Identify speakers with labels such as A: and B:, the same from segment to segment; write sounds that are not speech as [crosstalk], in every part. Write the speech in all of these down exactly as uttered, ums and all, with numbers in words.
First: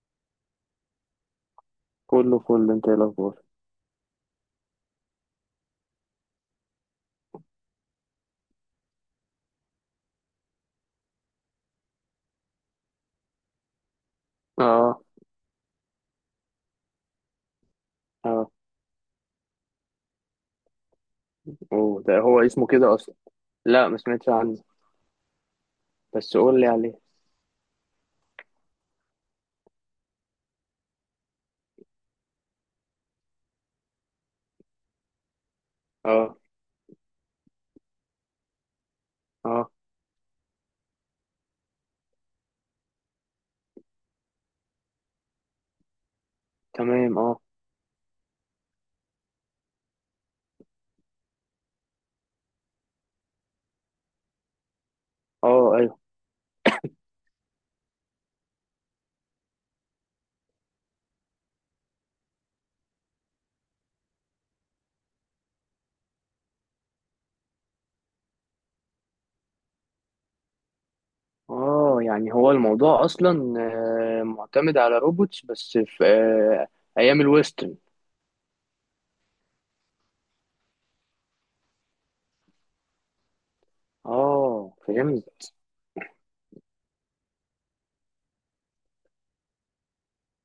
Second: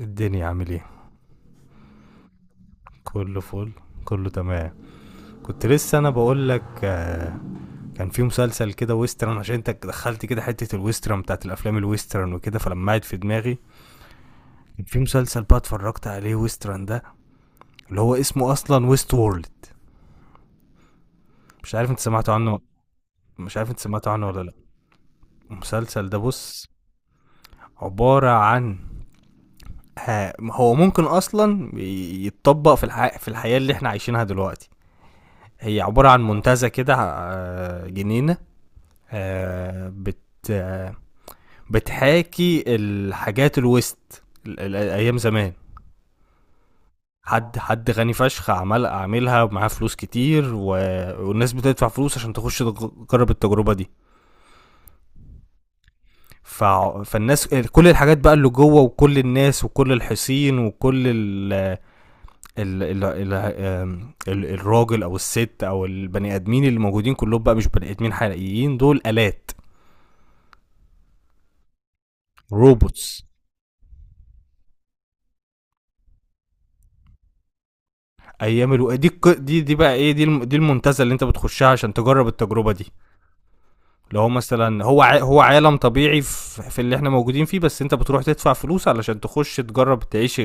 A: الدنيا عامل ايه؟
B: كله فل. انت ايه الاخبار؟
A: كله فل. كله تمام. كنت لسه انا بقول لك، آه، كان في مسلسل كده ويسترن، عشان انت دخلت كده حته الويسترن بتاعت الافلام الويسترن وكده، فلما قعد في دماغي كان في
B: اه.
A: مسلسل بقى اتفرجت عليه ويسترن ده، اللي هو اسمه
B: اه.
A: اصلا ويست وورلد. مش عارف انت
B: اوه، ده
A: سمعت
B: هو
A: عنه.
B: اسمه كده اصلا.
A: مش عارف انت
B: لا، ما
A: سمعت عنه
B: سمعتش
A: ولا لا.
B: عنه.
A: المسلسل ده
B: بس قول
A: بص،
B: لي عليه.
A: عباره عن آه، هو ممكن اصلا يتطبق في الح... في الحياه اللي احنا عايشينها دلوقتي. هي عباره عن
B: اه.
A: منتزه كده، آه، جنينه.
B: اه.
A: آه بت آه بتحاكي الحاجات الويست ال- ال- ايام زمان.
B: تمام. اه.
A: حد حد غني فشخ عمل عاملها، ومعاه فلوس كتير و... والناس بتدفع فلوس عشان تخش تجرب التجربه دي.
B: اه. ايوه.
A: ف... فالناس، كل الحاجات بقى اللي جوه، وكل الناس وكل الحصين وكل ال... ال... ال... ال... ال... الراجل او الست او البني ادمين اللي موجودين كلهم بقى مش بني ادمين حقيقيين، دول الات.
B: اه، يعني هو الموضوع
A: روبوتس.
B: اصلا آه، معتمد على روبوتس بس في آه، ايام الويسترن.
A: ايام الو... دي الك- دي دي بقى ايه، دي الم- دي المنتزه اللي انت بتخشها عشان تجرب التجربه دي. لو هو
B: اه،
A: مثلا هو ع... هو
B: فهمت.
A: عالم طبيعي في... في اللي احنا موجودين فيه، بس انت بتروح تدفع فلوس علشان تخش تجرب تعيش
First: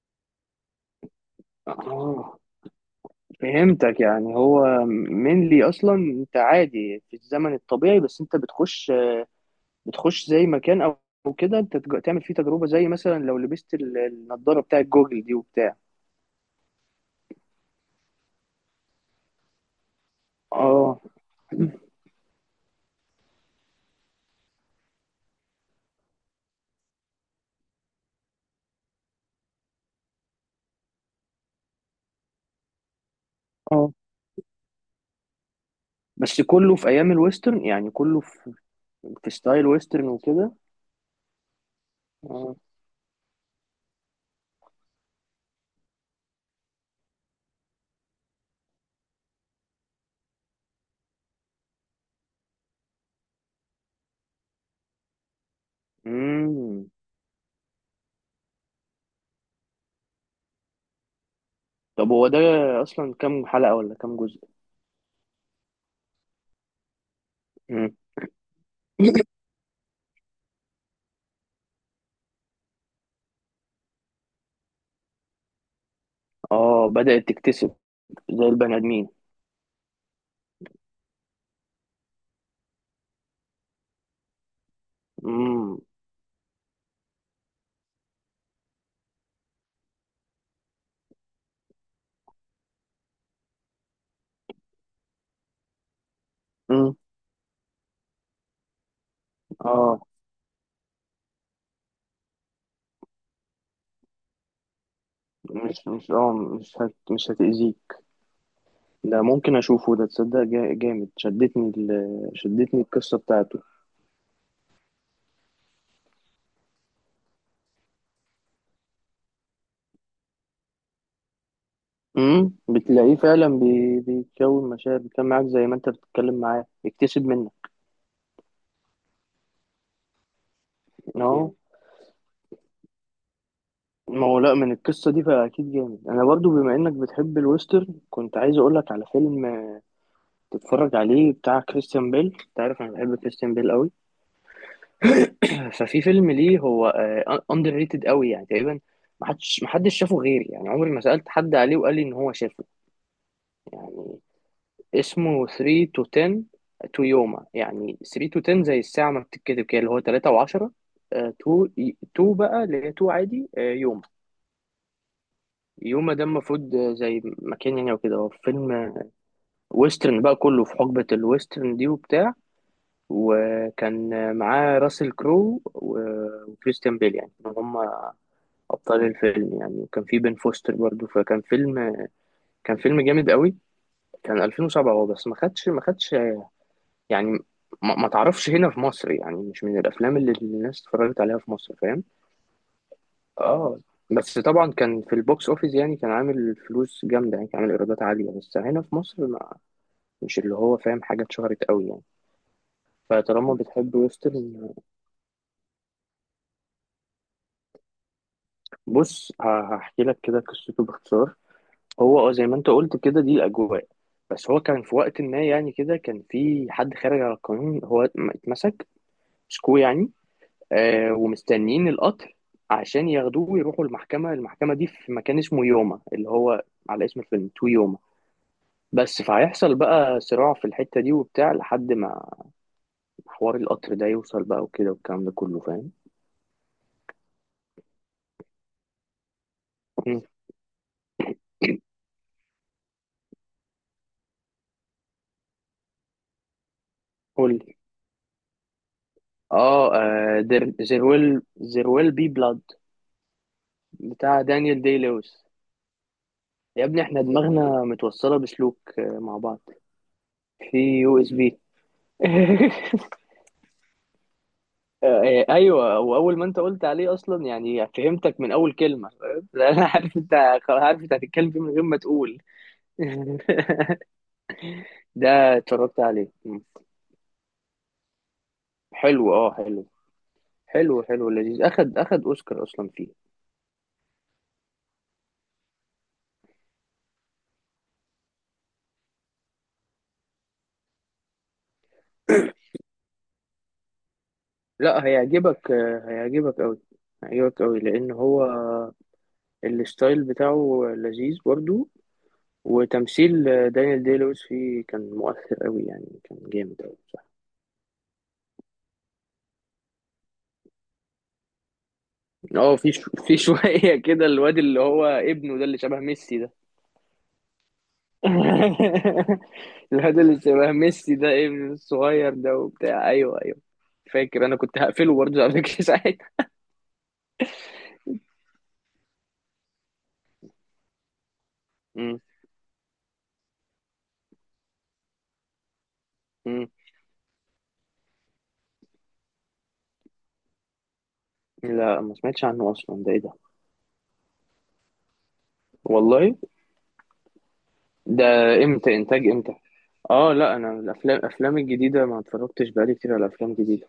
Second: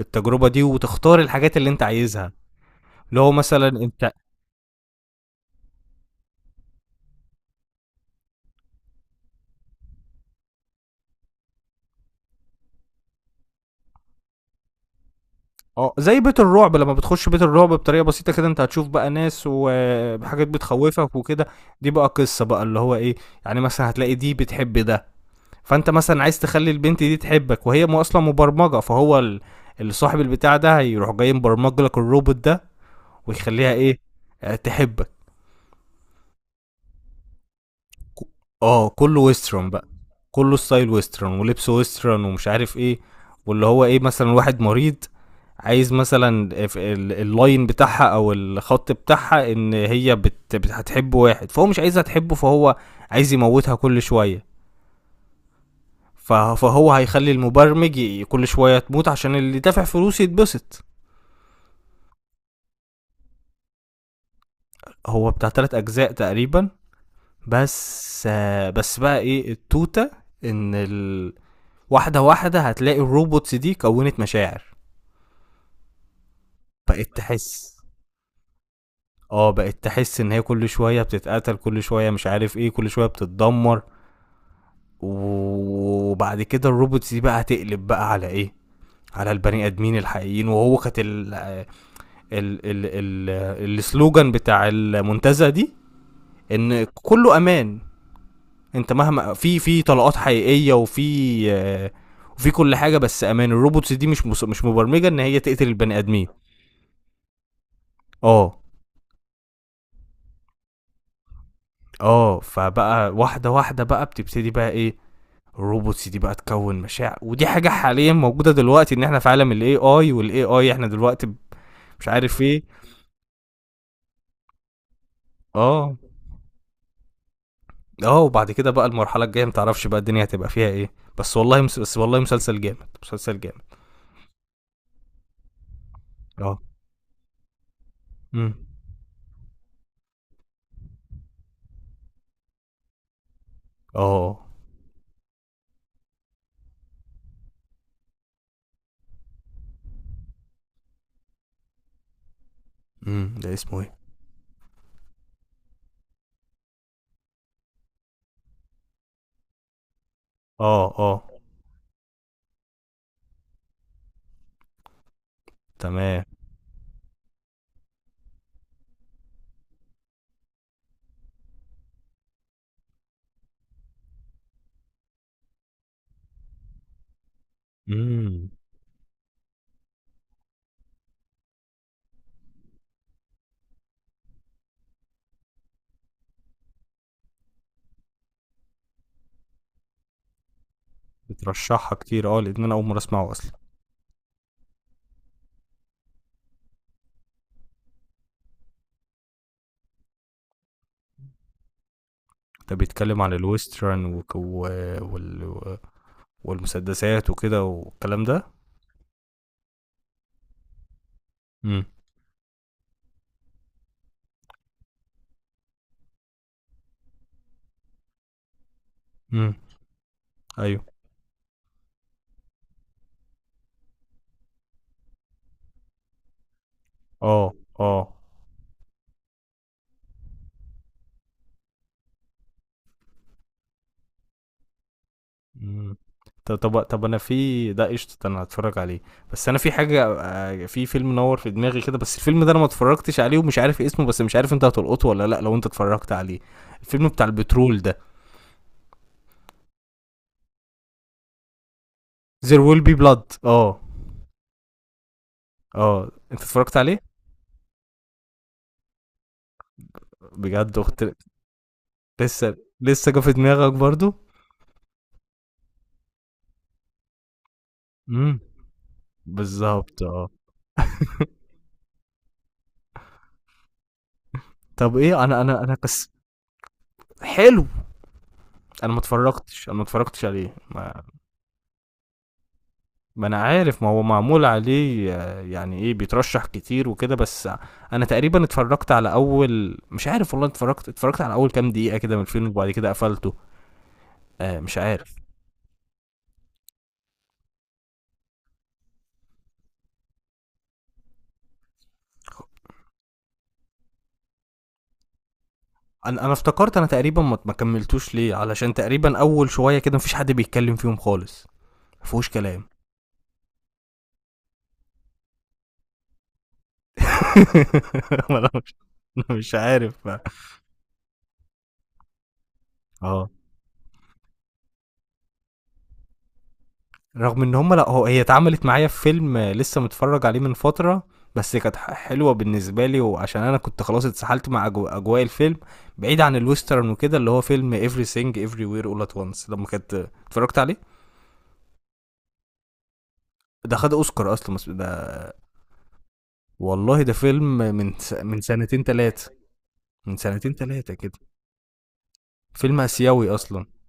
A: التجربه دي وتختار الحاجات اللي انت عايزها،
B: اه،
A: اللي هو مثلا
B: فهمتك،
A: انت.
B: يعني هو mainly اصلا انت عادي في الزمن الطبيعي، بس انت بتخش بتخش زي مكان، او أو كده انت تج- تعمل فيه تجربه، زي مثلا لو لبست ال- النضاره بتاعت جوجل دي وبتاع.
A: اه، زي بيت الرعب، لما بتخش بيت الرعب بطريقه بسيطه كده انت هتشوف بقى ناس وحاجات
B: اه.
A: بتخوفك وكده. دي بقى قصه بقى اللي هو ايه، يعني مثلا هتلاقي دي بتحب ده، فانت مثلا عايز تخلي البنت دي تحبك، وهي م- اصلا مبرمجه، فهو ال- اللي صاحب البتاع ده هيروح جاي مبرمج لك الروبوت ده ويخليها
B: اه،
A: ايه، آه، تحبك.
B: بس كله في ايام الويسترن، يعني كله
A: ك-
B: في,
A: اه كله
B: في ستايل
A: ويسترن بقى،
B: ويسترن وكده.
A: كله ستايل ويسترن ولبس ويسترن ومش
B: اه.
A: عارف ايه. واللي هو ايه، مثلا واحد مريض عايز مثلا ال- ال- اللاين بتاعها او الخط بتاعها، ان هي بت بت- هتحب واحد، فهو مش عايزها تحبه، فهو عايز يموتها كل شويه. فه-
B: امم.
A: فهو هيخلي المبرمج ي- كل شويه تموت عشان اللي دافع فلوس يتبسط.
B: طب هو ده اصلا كام حلقه ولا كام جزء؟
A: هو بتاع تلات اجزاء تقريبا،
B: امم.
A: بس آه، بس بقى ايه التوته، ان ال... واحده واحده هتلاقي الروبوتس دي كونت مشاعر.
B: اه،
A: بقت
B: بدأت تكتسب
A: تحس.
B: زي البني ادمين.
A: اه، بقت تحس ان هي كل شويه بتتقتل، كل شويه مش عارف ايه، كل شويه بتتدمر،
B: امم.
A: وبعد كده الروبوتس دي بقى هتقلب بقى على ايه، على البني ادمين الحقيقيين. وهو كانت ال- ال ال ال السلوجان بتاع المنتزه دي ان
B: امم.
A: كله امان، انت مهما في في
B: اه،
A: طلقات حقيقيه وفي آه، وفي كل حاجه، بس امان. الروبوتس دي مش مس- مش مبرمجه ان هي تقتل
B: مش
A: البني
B: مش
A: ادمين.
B: اه، مش هت مش هتأذيك.
A: اه.
B: ده ممكن اشوفه، ده تصدق جا- جامد، شدتني ال...
A: اه،
B: شدتني
A: فبقى
B: القصه
A: واحده
B: بتاعته.
A: واحده بقى بتبتدي بقى ايه، الروبوتس دي بقى تكون مشاعر. ودي حاجه حاليا موجوده دلوقتي، ان احنا في عالم الاي اي، والاي اي احنا دلوقتي مش عارف
B: امم،
A: ايه.
B: بتلاقيه فعلا بي- بيتكون مشاعر، بيتكلم معاك زي ما انت
A: اه.
B: بتتكلم معاه، بيكتسب منك.
A: اه، وبعد كده بقى المرحله الجايه متعرفش بقى الدنيا هتبقى فيها ايه.
B: ان
A: بس
B: هو،
A: والله مس... بس والله مسلسل جامد، مسلسل جامد.
B: ما هو لا، من القصه دي فاكيد جامد. انا برضو
A: اه.
B: بما انك بتحب الويسترن كنت
A: امم.
B: عايز اقول لك على فيلم تتفرج عليه، بتاع كريستيان بيل. انت عارف انا بحب كريستيان بيل قوي.
A: اه.
B: ففي فيلم ليه، هو اندر ريتد قوي، يعني تقريبا ما حدش ما حدش شافه غيري، يعني عمري ما سالت حد عليه وقال لي ان هو شافه،
A: امم. ده اسمه ايه؟
B: يعني. اسمه ثلاثة to عشرة to يوما، يعني ثلاثة to عشرة زي الساعة ما بتتكتب كده، اللي هو ثلاثة و10.
A: اه. اه.
B: تو تو بقى، اللي هي تو عادي آه، يوما. يوما ده
A: تمام.
B: المفروض آه، زي مكان يعني وكده. هو فيلم آه، ويسترن بقى، كله في حقبة الويسترن دي وبتاع. وكان آه، معاه راسل كرو و- وكريستيان بيل، يعني هم
A: امم.
B: أبطال الفيلم يعني. وكان في بن فوستر برضو. فكان فيلم كان فيلم جامد قوي. كان ألفين وسبعة هو، بس ما خدش ما خدش يعني، ما, ما تعرفش هنا في مصر، يعني مش من الافلام اللي الناس اتفرجت عليها في مصر،
A: بترشحها
B: فاهم.
A: كتير، اه، لان انا اول مره اسمعه اصلا.
B: اه، بس طبعا كان في البوكس اوفيس، يعني كان عامل فلوس جامده، يعني كان عامل ايرادات عاليه، بس هنا في مصر ما مش اللي هو فاهم، حاجه اتشهرت قوي يعني.
A: ده بيتكلم عن
B: فطالما بتحب
A: الويسترن و... و...
B: ويسترن،
A: وال... والمسدسات وكده والكلام ده.
B: بص، ه- هحكي لك كده قصته باختصار.
A: امم.
B: هو اه، زي ما انت قلت كده دي الاجواء. بس هو كان في وقت ما، يعني كده كان في حد خارج على القانون، هو اتمسك
A: امم.
B: مسكوه يعني،
A: ايوه.
B: آه، ومستنيين القطر عشان ياخدوه ويروحوا المحكمة المحكمة دي في مكان اسمه يوما، اللي هو على اسم الفيلم،
A: اه.
B: تو يوما.
A: اه.
B: بس فهيحصل بقى صراع في الحتة دي وبتاع لحد ما حوار القطر ده يوصل بقى، وكده والكلام ده كله، فاهم.
A: مم. طب طب طب، انا في ده قشطه، انا هتفرج عليه. بس انا في حاجه،
B: مم.
A: آه، في فيلم نور في دماغي كده، بس الفيلم ده انا ما اتفرجتش عليه ومش عارف اسمه، بس مش عارف انت هتلقطه ولا لا لو انت اتفرجت عليه. الفيلم بتاع
B: قول لي.
A: البترول ده.
B: اه، ذير ويل ذير ويل بي بلاد
A: There will be blood. اه.
B: بتاع دانيال دي لويس.
A: اه، انت اتفرجت
B: يا
A: عليه؟
B: ابني، احنا دماغنا متوصلة بسلوك آه، مع بعض في
A: بجد اخت!
B: يو اس بي.
A: لسه
B: [laughs]
A: لسه جه في دماغك برضو.
B: آه، آه، ايوه، واول ما انت قلت عليه اصلا يعني فهمتك
A: امم.
B: من اول كلمه، فاهم؟ [laughs] لأن انا
A: بالظبط،
B: عارف
A: اه.
B: انت، خلاص عارف
A: [laughs]
B: انت هتتكلم فيه من غير ما تقول. [laughs]
A: طب ايه،
B: ده
A: انا انا انا
B: اتفرجت
A: بس.
B: عليه. مم.
A: حلو. انا ما
B: حلو. اه،
A: اتفرجتش انا ما
B: حلو.
A: اتفرجتش عليه. ما
B: حلو حلو لذيذ، اخد اخد اوسكار اصلا فيه.
A: ما انا عارف ما هو معمول عليه، آه، يعني ايه، بيترشح كتير وكده، بس انا تقريبا اتفرجت على اول مش عارف والله، اتفرجت اتفرجت على اول كام دقيقة كده من الفيلم، وبعد كده قفلته. آه، مش
B: لا،
A: عارف.
B: هيعجبك، آه، هيعجبك قوي. هيعجبك قوي لان هو الستايل بتاعه لذيذ برضو. وتمثيل آه، دانيال دي لويس فيه كان مؤثر قوي، يعني
A: انا انا
B: كان
A: افتكرت
B: جامد
A: انا
B: قوي
A: تقريبا
B: بصراحه.
A: ما ما كملتوش ليه، علشان تقريبا اول شوية كده مفيش حد بيتكلم فيهم خالص، مفيهوش كلام.
B: اه، في شو- في [laughs] شويه كده الواد اللي هو ابنه ده اللي شبه ميسي ده.
A: [laughs] انا مش أنا
B: [laughs]
A: مش عارف.
B: الواد اللي شبه ميسي ده، ابن الصغير ده وبتاع،
A: اه.
B: ايوه ايوه. فاكر انا كنت هقفله برضه قبل كده، [laughs] ساعتها.
A: رغم ان هم لا هو هي اتعملت معايا في فيلم لسه متفرج عليه من فترة، بس كانت ح-
B: مم.
A: حلوة بالنسبة لي، وعشان انا كنت خلاص اتسحلت مع أجو- اجواء الفيلم بعيد عن
B: مم.
A: الويسترن وكده، اللي هو فيلم everything everywhere all at once لما كنت اتفرجت عليه.
B: لا، ما سمعتش عنه اصلا، ده ايه ده؟
A: ده خد اوسكار اصلا بس ده.
B: والله.
A: والله. ده فيلم من س...
B: ده
A: من سنتين
B: امتى، انتاج
A: تلاتة.
B: امتى؟
A: من
B: اه
A: سنتين
B: لا، انا
A: تلاتة كده.
B: الافلام الافلام الجديده ما اتفرجتش،
A: فيلم
B: بقالي كتير على
A: اسيوي
B: افلام
A: اصلا.
B: جديده.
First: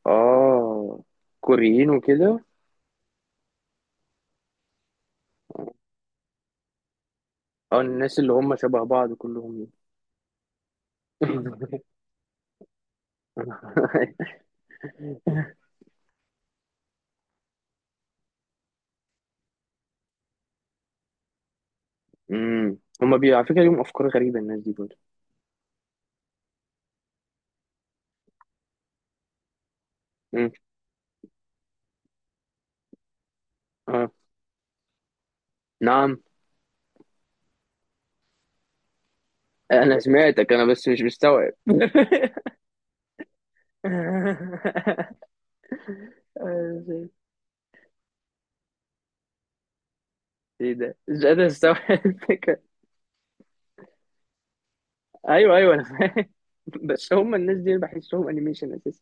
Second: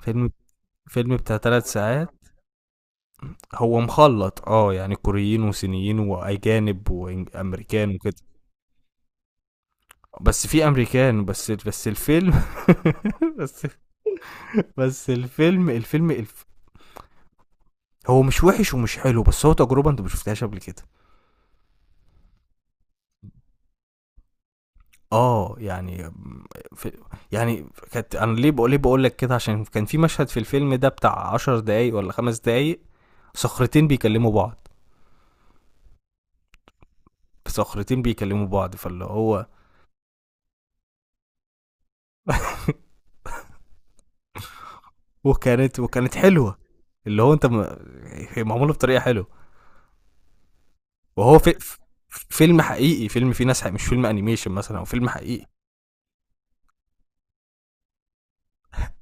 A: فيلم
B: اه،
A: فيلم بتاع تلات
B: كوريين
A: ساعات
B: وكده.
A: هو مخلط، اه، يعني كوريين وصينيين واجانب
B: اه،
A: وامريكان وكده.
B: الناس اللي هم شبه بعض كلهم.
A: بس في امريكان، بس
B: [laughs]
A: بس الفيلم. [laughs] بس بس الفيلم، الفيلم الف... هو مش وحش ومش حلو، بس هو تجربه انت ما شفتهاش قبل كده.
B: امم، هم بي، على فكره ليهم افكار غريبه الناس دي برضه.
A: اه، يعني في، يعني كانت، انا ليه بقول، ليه بقول لك كده عشان كان في مشهد في
B: امم.
A: الفيلم ده بتاع عشر دقايق ولا خمس دقايق، صخرتين
B: اه.
A: بيكلموا بعض.
B: نعم،
A: صخرتين بيكلموا بعض، فاللي هو.
B: انا سمعتك انا، بس مش مستوعب. [laughs]
A: [laughs] وكانت وكانت حلوه، اللي هو انت م... هي معموله بطريقه حلوه.
B: ايه ده، مش
A: وهو
B: قادر
A: في...
B: استوعب الفكره.
A: فيلم حقيقي، فيلم فيه ناس حقيقي، مش فيلم انيميشن مثلا، او فيلم حقيقي.
B: ايوه ايوه، انا فاهم، بس هم الناس دي أنا بحسهم انيميشن اساسا.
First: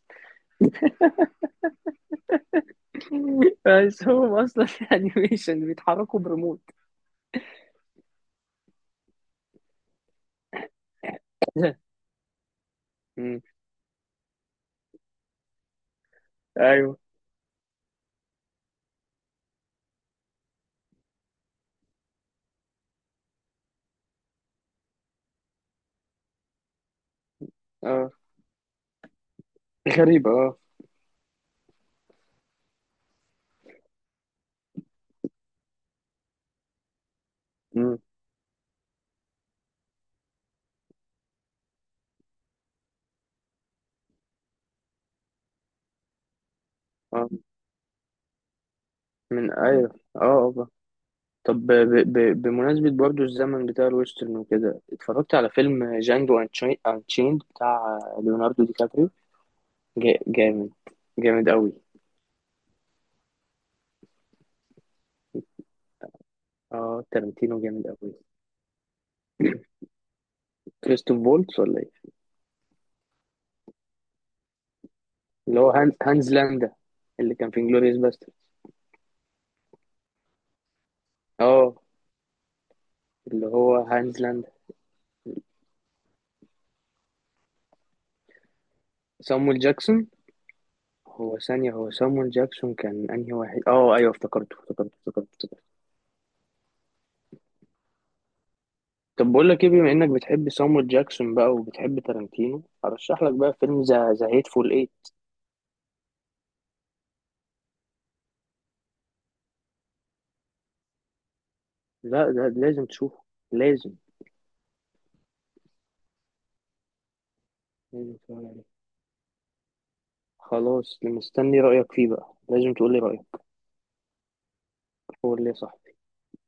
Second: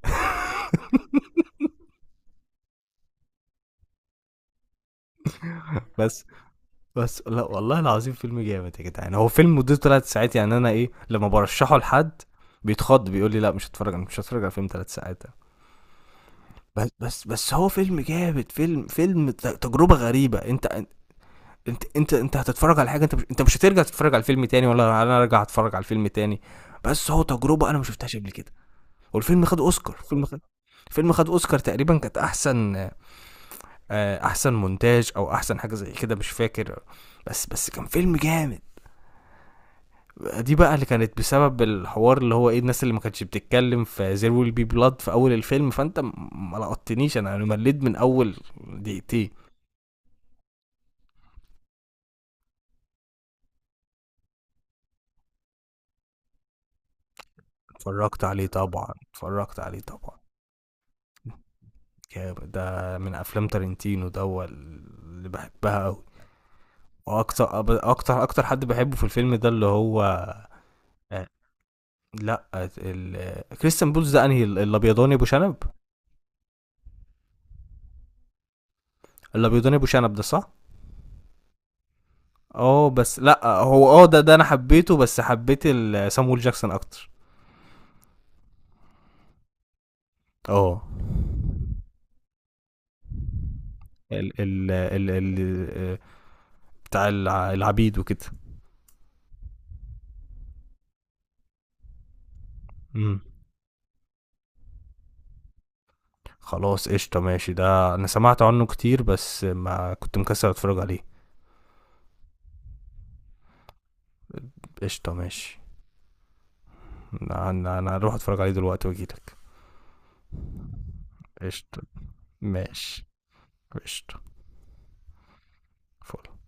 B: [laughs] بس هم اصلا انيميشن بيتحركوا
A: بس
B: بريموت.
A: بس لا والله العظيم فيلم جامد يا جدعان. هو فيلم مدته ثلاث ساعات، يعني انا ايه لما برشحه
B: [laughs]
A: لحد بيتخض، بيقول لي
B: مم.
A: لا، مش هتفرج انا مش هتفرج على فيلم ثلاث ساعات ده. بس
B: ايوه.
A: بس بس هو فيلم جامد، فيلم فيلم ت- تجربة غريبة. انت انت انت انت هتتفرج على حاجة، انت مش انت مش هترجع تتفرج على الفيلم تاني، ولا انا ارجع اتفرج على الفيلم تاني، بس هو تجربة انا ما
B: اه،
A: شفتهاش قبل كده. والفيلم خد اوسكار. الفيلم
B: غريبة.
A: خد
B: اه.
A: الفيلم خد اوسكار تقريبا، كانت احسن، آه، احسن مونتاج او احسن حاجة زي كده مش فاكر. بس بس كان
B: مم.
A: فيلم جامد. دي بقى اللي كانت بسبب الحوار، اللي هو ايه، الناس اللي ما كانتش بتتكلم في زير ويل بي بلاد في اول الفيلم، فانت م- ما لقطتنيش،
B: اه.
A: انا انا مليت من اول دقيقتين.
B: من، ايوه، اه، آه. طب ب... ب... بمناسبة برضو الزمن بتاع الويسترن وكده اتفرجت على فيلم جانجو انشيند بتاع
A: اتفرجت عليه
B: ليوناردو دي
A: طبعا.
B: كابريو.
A: اتفرجت عليه طبعا.
B: جا- جامد، جامد قوي.
A: جامد. ده من افلام تارنتينو، ده هو اللي بحبها قوي.
B: اه، تارانتينو
A: واكتر
B: جامد قوي.
A: اكتر اكتر حد بحبه في الفيلم ده اللي هو،
B: كريستوف
A: آه،
B: فولتس ولا ايه؟
A: لا، ال... كريستيان بولز ده، انهي الابيضاني ابو شنب؟
B: اللي هو هانز هانز لاندا، اللي كان في انجلوريوس باستر.
A: الابيضاني ابو شنب ده صح.
B: اه،
A: اه، بس لا
B: اللي هو
A: هو اه،
B: هانز
A: ده ده انا
B: لاندا.
A: حبيته بس حبيت ال- سامويل جاكسون اكتر.
B: سامويل جاكسون.
A: اه،
B: هو ثانية هو سامويل جاكسون كان انهي واحد؟ اه، ايوه
A: ال
B: افتكرته
A: ال
B: افتكرته
A: ال
B: افتكرته افتكرته.
A: ال بتاع الع- العبيد وكده.
B: طب بقول لك ايه، بما انك بتحب سامويل جاكسون بقى وبتحب تارانتينو،
A: امم.
B: ارشح لك بقى فيلم ذا ذا هيتفول ايه.
A: خلاص قشطه، ماشي، ده انا سمعت عنه كتير بس ما كنت مكسل اتفرج عليه.
B: لا، ده لازم تشوفه، لازم.
A: قشطه، ماشي. انا انا أنا
B: لازم
A: هروح
B: تتفرج
A: اتفرج عليه
B: عليه.
A: دلوقتي واجيلك.
B: خلاص مستني
A: قشطه.
B: رأيك فيه بقى، لازم تقولي
A: ماشي.
B: رأيك.
A: قشطه.
B: قول لي يا صاحبي.
A: فل.